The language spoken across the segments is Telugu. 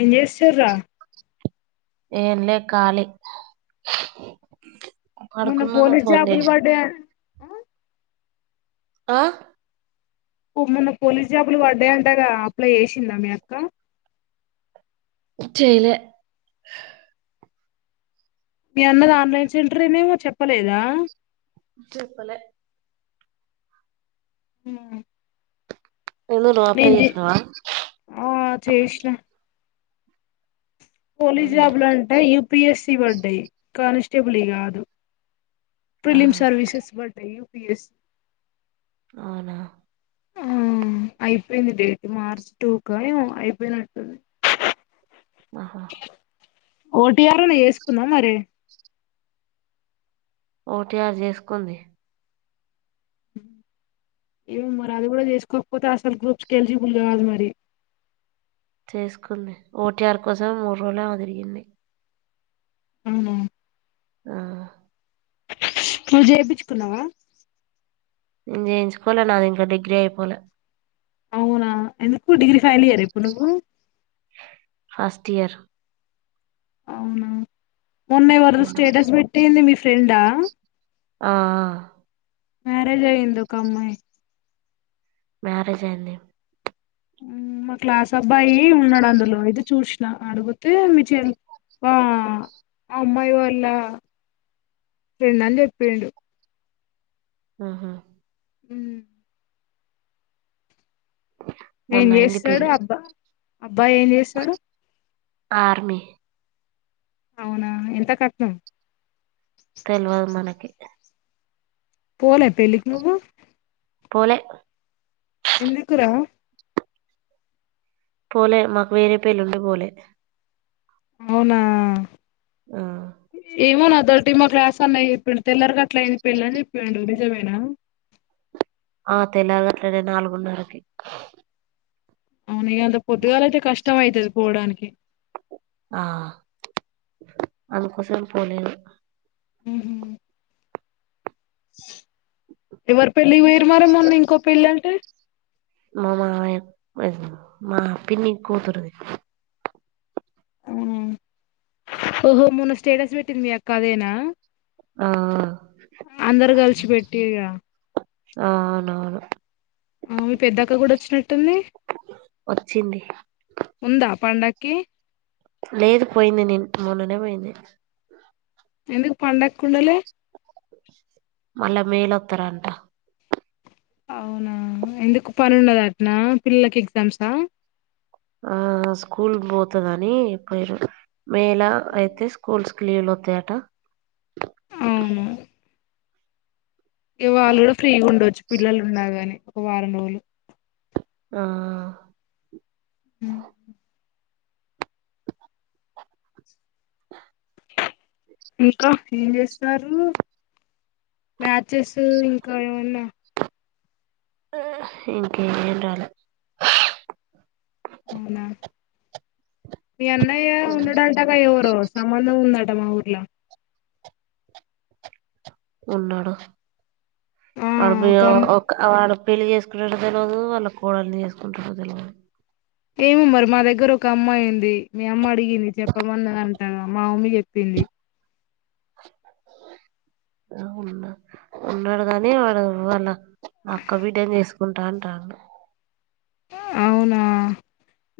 ఏం చేస్తురా ఏం లేదు ఖాళీ మొన్న పడుకున్నా నువ్వు పోలీస్ ఫోన్ జాబులు చేసినవ్ వడ్డాయాన్ ఆ పో మొన్న పోలీస్ జాబులు పడ్డాయంటగా అప్లై చేసిందా మీ అక్క చేయాలే మీ అన్నది ఆన్లైన్ సెంటర్ నేమో చెప్పలేదా చెప్పాలే ఉ ఆ నువ్వు నువ్వు అప్లై విన్జ్ చేసినావా ఆ చేసిన పోలీస్ జాబులు అంటే యుపిఎస్సి పడ్డాయి కానిస్టేబుల్యి కాదు ప్రిలిమ్ ఆహా సర్వీసెస్ పడ్డాయి యుపిఎస్సి అవునా హా అయిపోయింది డేట్ మార్చ్ టూ కా ఏమో అయిపోయినట్టుంది ఆహా ఓటి ఆర్ అన్న చేసుకుందా మరి ఓటిఆర్ చేసుకుంది ఏమో మరి అది కూడా చేసుకోకపోతే అసలు గ్రూప్స్ ఎలిజిబుల్ కాదు మరి చేసుకుంది ఓటీఆర్ కోసం మూడు రోజులు ఏమో తిరిగింది అవునా ఆ నువ్వు చెపిచ్చుకున్నావా నేను జయించుకోలే నాది ఇంకా డిగ్రీ అయిపోలే అవునా ఎందుకు డిగ్రీ ఫైనల్ ఇయర్ హ ఇప్పుడు నువ్వు ఫస్ట్ ఇయర్ అవునా మొన్న ఎవరిదో స్టేటస్ పెట్టింది మీ ఫ్రెండా ఆఆ మ్యారేజ్ అయ్యింది ఒక అమ్మాయికి మ్యారేజ్ అయింది మా క్లాస్ అబ్బాయి ఉన్నాడు అందులో అయితే చూసినా అడిగితే మీ చెల్ ఆ అమ్మాయి వాళ్ళ ఫ్రెండ్ అని చెప్పిడు ఆహా ఉమ్ ఏం మొన్న అయింది చేస్తాడు పెళ్లి అబ్బా అబ్బాయి ఏం చేస్తాడు ఆర్మి అవునా ఎంత కట్నం తెలువదు మనకి పోలే పెళ్లికి నువ్వు పోలేె ఎందుకు రా పోలేె మకువేరే పెళ్లి ఉండి పోలేె అవునా ఆ ఏమోనా దర్టీ మా క్లాస అన్నా ఇప్పుడు తెల్లర గట్ల అయింది పెళ్ళని చెప్పిడు నిజమేనా ఆ తెలర్గట్ల నాలుగున్నరకి అవును ఇగ అంత పొద్దుగాల అయితే కష్టం అయితది పోవడానికి ఆ అందుకోసమే పోలేదు ఉ హు ఎవరి పెళ్ళికి పోయిర్రు మరి మొన్న ఇంకో పెళ్ళి అంటే మా మామయ్య మా పిన్ని కూతురు ఆ ఓహో మొన్న స్టేటస్ పెట్టింది మీ అక్క అదేన ఆఆ అందరు కలిసి పెట్టిల్లుగా ఆ అవునవును హు మీ పెద్దక్క కూడా వచ్చినట్టుంది ఉంది వచ్చింది ఉందా పండ ఓకే లేదు పోయింది నిను మొన్ననే పోయింది ఎందుకు పండక్కి ఉండలే మళ్ళా మేలొత్తారఅంట అవునా ఎందుకు పని ఉన్నదటన్న పిల్లలకి ఎగ్జామ్సా ఆ స్కూల్ పోతది అని మేల అయితే స్కూల్స్ లీవులు వస్తాయట అవును ఇ వాళ్ళు కూడా ఫ్రీగా ఉండవచ్చు పిల్లలు ఉండగాని ఒక వారం రోజులు ఆ మ్ ఇంకా ఏం చేస్తున్నార్రూ మ్యాచెస్ ఇంకా ఏమన్నా మ్ ఇంకేంరాల అవునా మీ అన్నయ్య ఉండటంగా ఎవరో సంబంధం ఉన్నాడు మా ఊర్లా ఉన్నాడు ఆ వాడు మీ అమ్ ఒక వాడు పెళ్లి చేసుకున్నటు తెలియదు వాళ్ళ కోడల్నిని చేసుకుంటడో తెలియదు ఏమో మరి మా దగ్గర ఒక అమ్మయి ఉంది మీ అమ్మ అడిగింది చెప్పమన్నరంట మా మమ్మీ చెప్పింది అది ఆ ఉన్నా ఉన్నాడు గాని వాడు వాళ అక్క బిడని చేసుకుంటాఅంటాండు అవునా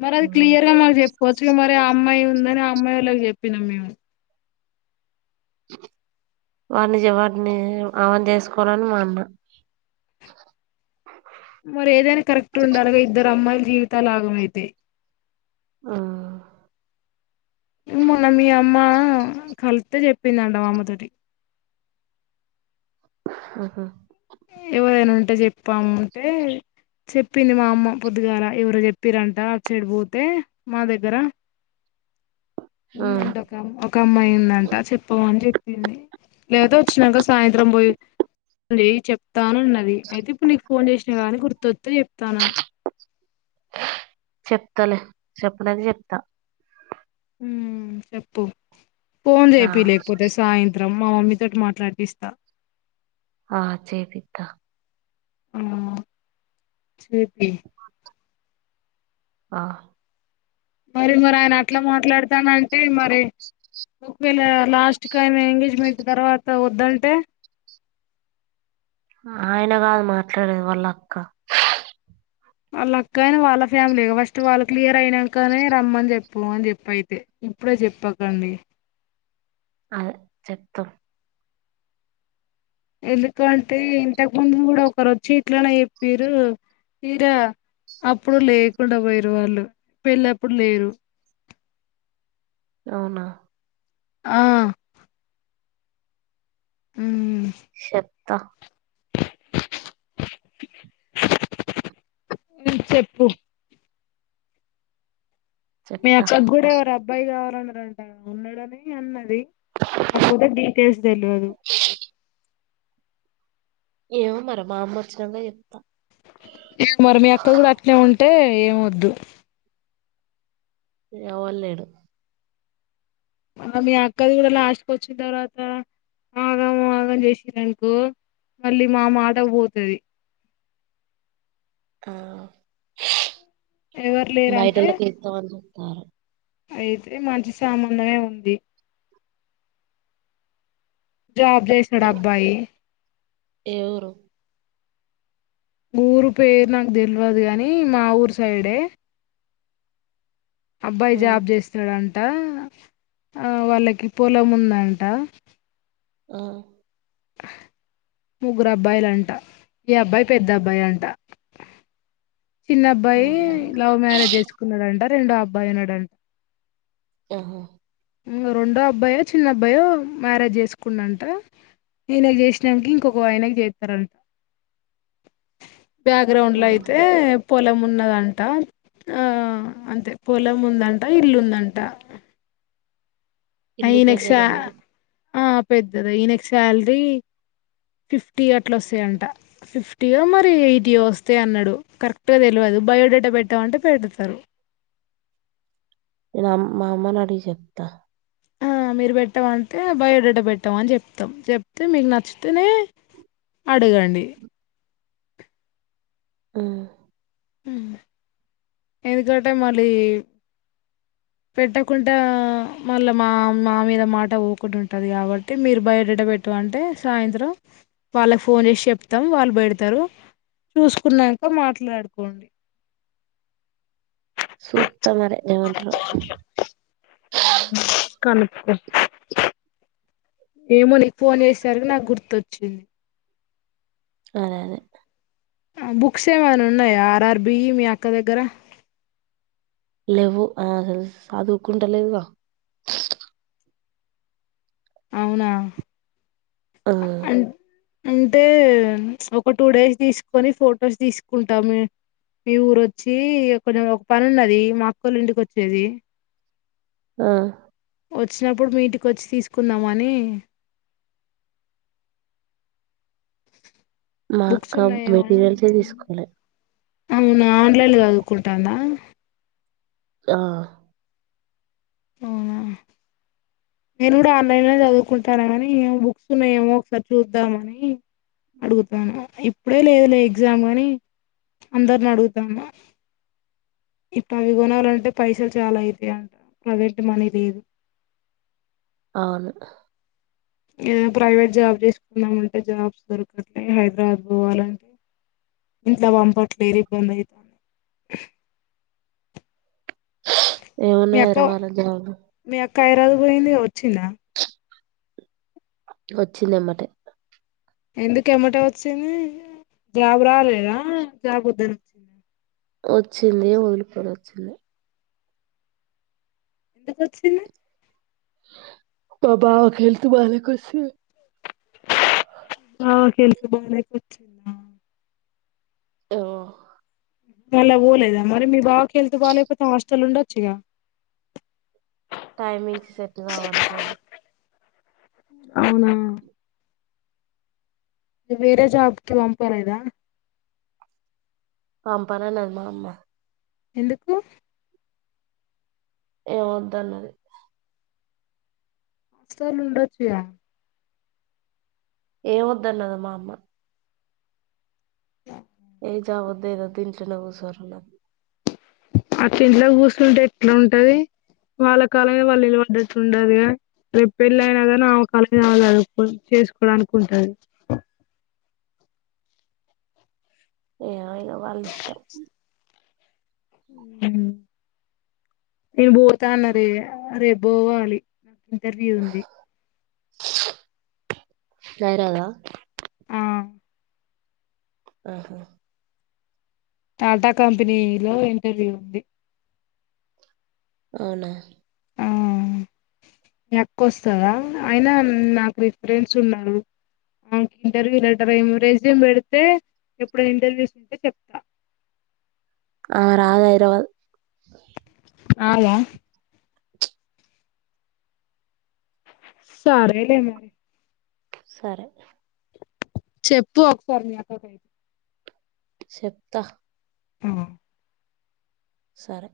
మరి అది క్లియర్గా మన చెప్పుకోవచ్చు మరి ఆ అమ్మాయి అమ్మయివొళకి చెప్పినం మేము వాడిని వాడిని ఆమన్ చేసుకోవాలని మా అన్న మరి ఏదైనా కరెక్ట్ ఉండిలిగా ఇద్దరు అమ్మాయిల జీవితాలు ఆగమైతయ్ మ్ మొన్న మీ అమ్మ కలిత్తె చెప్పిందంట మాఅమ్మతోటి ఆహా ఎదైనా ఉంటే చెప్పాముంటే చెప్పింది మా అమ్మ పొద్దుగాల ఎవరో చెప్పిరంట అప్సైడ్ పోతే మా దగ్గర ఉమ్ ఉందంట ఒకమ్ ఒక అమ్మాయి ఉందంట చెప్పమని చెప్పింది లేదా వచ్చినాక సాయంత్రం పోయి అ చెప్తానున్నది అయితే ఇప్పుడు నీకు ఫోన్ చేసిన గానీ గుర్తొస్తె చెప్తాను చెప్తలే చెప్పలేనికి చెప్తా మ్ చెప్పు ఫోన్ ఆ చెపి లేకపోతే సాయంత్రం మా మమ్మీ తోటి మాట్లాడిపిస్తా ఆ చేేపిత్తా మ్ చేపియ్ ఆ మరి మరి ఆయన అట్లా మాట్లాడతానంటే మరి ఒకవేళ లాస్ట్ కని ఎంగేజ్మెంట్ తర్వాత వద్దంటే ఆయన కాదు మాట్లాడేది వాళ్ళ అక్క వాళ్ళ అక్కైన వాళ్ళ ఫ్యామిలీ ఫస్ట్ వాళ్ళ క్లియర్ అయినాకనే రమ్మని చెప్పు అని చెప్పు అయితే ఇప్పుడే చెప్పకండి అదె చెప్తం ఎందుకంటే ఇంతకు ముందు కూడా ఒకరు వచ్చి ఇట్లనే చెప్పీరు తీరా అప్పుడు లేకుండా పోయారు వాళ్ళు పెళ్ళప్పుడు లేరు అవునా ఆ ఉమ్.. చెప్తా చెప్పు మీ చెప్తా అక్కకు కూడా ఎవరొ అబ్బాయి కావాలన్నదంట ఉన్నాడని అన్నది కాకపోతా డీటెయిల్స్ తెల్వదు ఏమ మర మాఅమ్మ వచ్చినంగా మరి మీ అక్క కూడా అట్నే ఉంటే ఏమొద్దు ఎవ్వలు లేరు అ మీ అక్కది కూడా లాస్ట్క వచ్చిన తర్వాత ఆగం ఆగం చేసిర్రు మళ్ళీ మా మాట పోతది ఆ ఎవరు లేరంటే బయటల్లోకి ఇస్తమని చెప్తారు అయితే మంచి సంబంధమే ఉంది జాబ్ చేస్తాడు అబ్బాయి ఏ ఊరు ఊరు పేరు నాకు తెలవదు గాని మా ఊరు సైడే అబ్బాయి ఆ జాబ్ చేస్తాడంట ట ఆ వాళ్ళకి పొలం ఉందంట ఆ ముగ్గురు అబ్బాయిలు అంట ఈ అబ్బాయి పెద్ద అబ్బాయి అంట చిన్న అబ్బాయి అవునా లవ్ మ్యారేజ్ చేసుకున్నాడంట రెండో అబ్బాయి ఉన్నాడంట ఆహా రెండో అబ్బాయో చిన్న అబ్బాయో మ్యారేజ్ చేసుకుండు అంట ఈయనకి చేసినాకి ఇంకొక ఆయనకి చేత్తరంట బ్యాక్ గ్రౌండ్ ఆ, లో అయితే పొలము ఉన్నదంట ఆ అంతే పొలము ఉందంట ఇల్లుందంట ఇల్లు ఈయనకి శా పెద్దదేనా ఆ పెద్దదే ఈయనకు శాలరీ ఫిఫ్టీ అట్లా వస్తాయంట ఫిఫ్టీయో మరి ఎయిర్టియో వస్తాయన్నాడు అన్నాడు కరెక్ట్గా తెలవదు బయోడేటా పెట్టమంటే పెడతరు ఇన మా అమ్మ ని అడిగి చెప్తా ఆ మీరు పెట్టమంటే బయోడేట పెట్టామ అని చెప్తాం చెప్తే మీకు నచ్చితేనే అడగండి ఆ ఎందుకంటే మళ్ళీ పెట్టకుండా మళ్ళా మా మా మీద మాట పోకుండా ఉంటది కాబట్టి మీరు బయోడేటా పెట్టమంటే సాయంత్రం వాళ్ళకి ఫోన్ చేసి చెప్తాం వాళ్ళు పెడతారు చూసుకున్నాక మాట్లాడుకోండి సూత్త మరి ఏమంటారో కనుక్కో ఏమో నీకు ఫోన్ చేసేసరికి నాకు గుర్తొచ్చింది అదే అదే బుక్స్ ఏమైనా ఉన్నాయా ఆర్ ఆర్ బి ఈ మీ అక్క దగ్గర లెవ్వు అది అసలు సదువుకుంట లేదుగా అవునా ఆ అం అంటే ఒక టూ డేస్ తీసుకొని ఫొటోస్ తీసుకుంటామే మీ ఊరురోచ్చి కొంచెం ఒక పని ఉన్నది మా మా అక్కవొళ్ళు ఇంటికి వచ్చేది ఆ వచ్చినప్పుడు మీ ఇంటికి వచ్చి తీసుకుందామని మా బుక్స్ అక్క ఉన్నాయేమో మెటీరియల్సే తీసుకోలే అవును ఆన్లైన్లొ చదువుకుంటాందా ఆ ఆ నేను కూడా ఆన్లైన్ లో చదువుకుంటాను కానీ బుక్స్ ఉన్నా ఏమో ఒకసారి చూద్దాంమని అడుగుతాను ఇప్పుడే లేదులే ఎగ్జామ్ అని అందరిని అడుగుతాన ఇప్పుడు అవి కొనాలంటే పైసలు చాలా అవుతాయి అంట ప్రవెట్ మనీ లేదు అవును ప్రైవేట్ జాబ్ చేసుకున్నామంటే జాబ్స్ దొరకట్లే హైదరాబాద్ పోవాలంటే ఇంట్లో పంపట్లేరు ఇబ్బంది అవుతంది ఏమన్నా హదరవళ్ళ జర [unintelligible] పోయింది వచ్చింద వచ్చింది ఎమ్మటే ఎందుకు ఏమాట్టే వచ్చింది జ్రాబ్ రాలేదా జ్రాబ్ వద్దని వచ్చింది వచ్చిందయే వదిలిపోన వచ్చింద ఎందుకోచ్చింది [unintelligible] [unintelligible] అ మళ్ళా పోలేదా మరి మీ బాకిళ్తు బాగాలేకపోతే హాస్టల్ ఉండొచ్చుగా టైమింగ్స్ సెట్ గావ్ అని పోలే అవునా ఇ వేరే జాబ్కి పంపలేద ఆ [unintelligible] ఎందుకు ఏమఒద్ద అన్న అస్తాలు ఉండచ్చుయ ఏమోద్దన్నద మా అమ్మ [unintelligible] అతి ఇంట్లోకి కూర్చంటే ఎట్లా ఉంటది వాళ్ళ కాలంగా వాళ్ళీలు పడ్డట్టు ఉండదుగా రేపు పెళ్ళ అయినా కనీ ఆమె కళజ్ అవాల అను చేసుకోవడానికికుంటది ఏ అయిన వాళ్ళ ఇష్టం నేను పోతా అన్నారే రేపు పోవాలి ఇంటర్వ్యూ ఉంది [unintelligible] ఆ ఆహా టాటా కంపెనీ లో ఇంటర్వ్యూ ఉంది అవునా ఆ ఎక్క్క వస్తందా అయినా నాకు ఫ్రెండ్స్ ఉన్నారు ఇంటర్వ్యూ లెటర్ ఏ రెజ్యూమ్ పెడితే ఎప్పుడు ఇంటర్వ్యూస్ంటే చెప్తా ఆ [unintelligible] అదా సారే లెండి సరే చెప్పు ఒకసారి మీ చెప్త అ సరే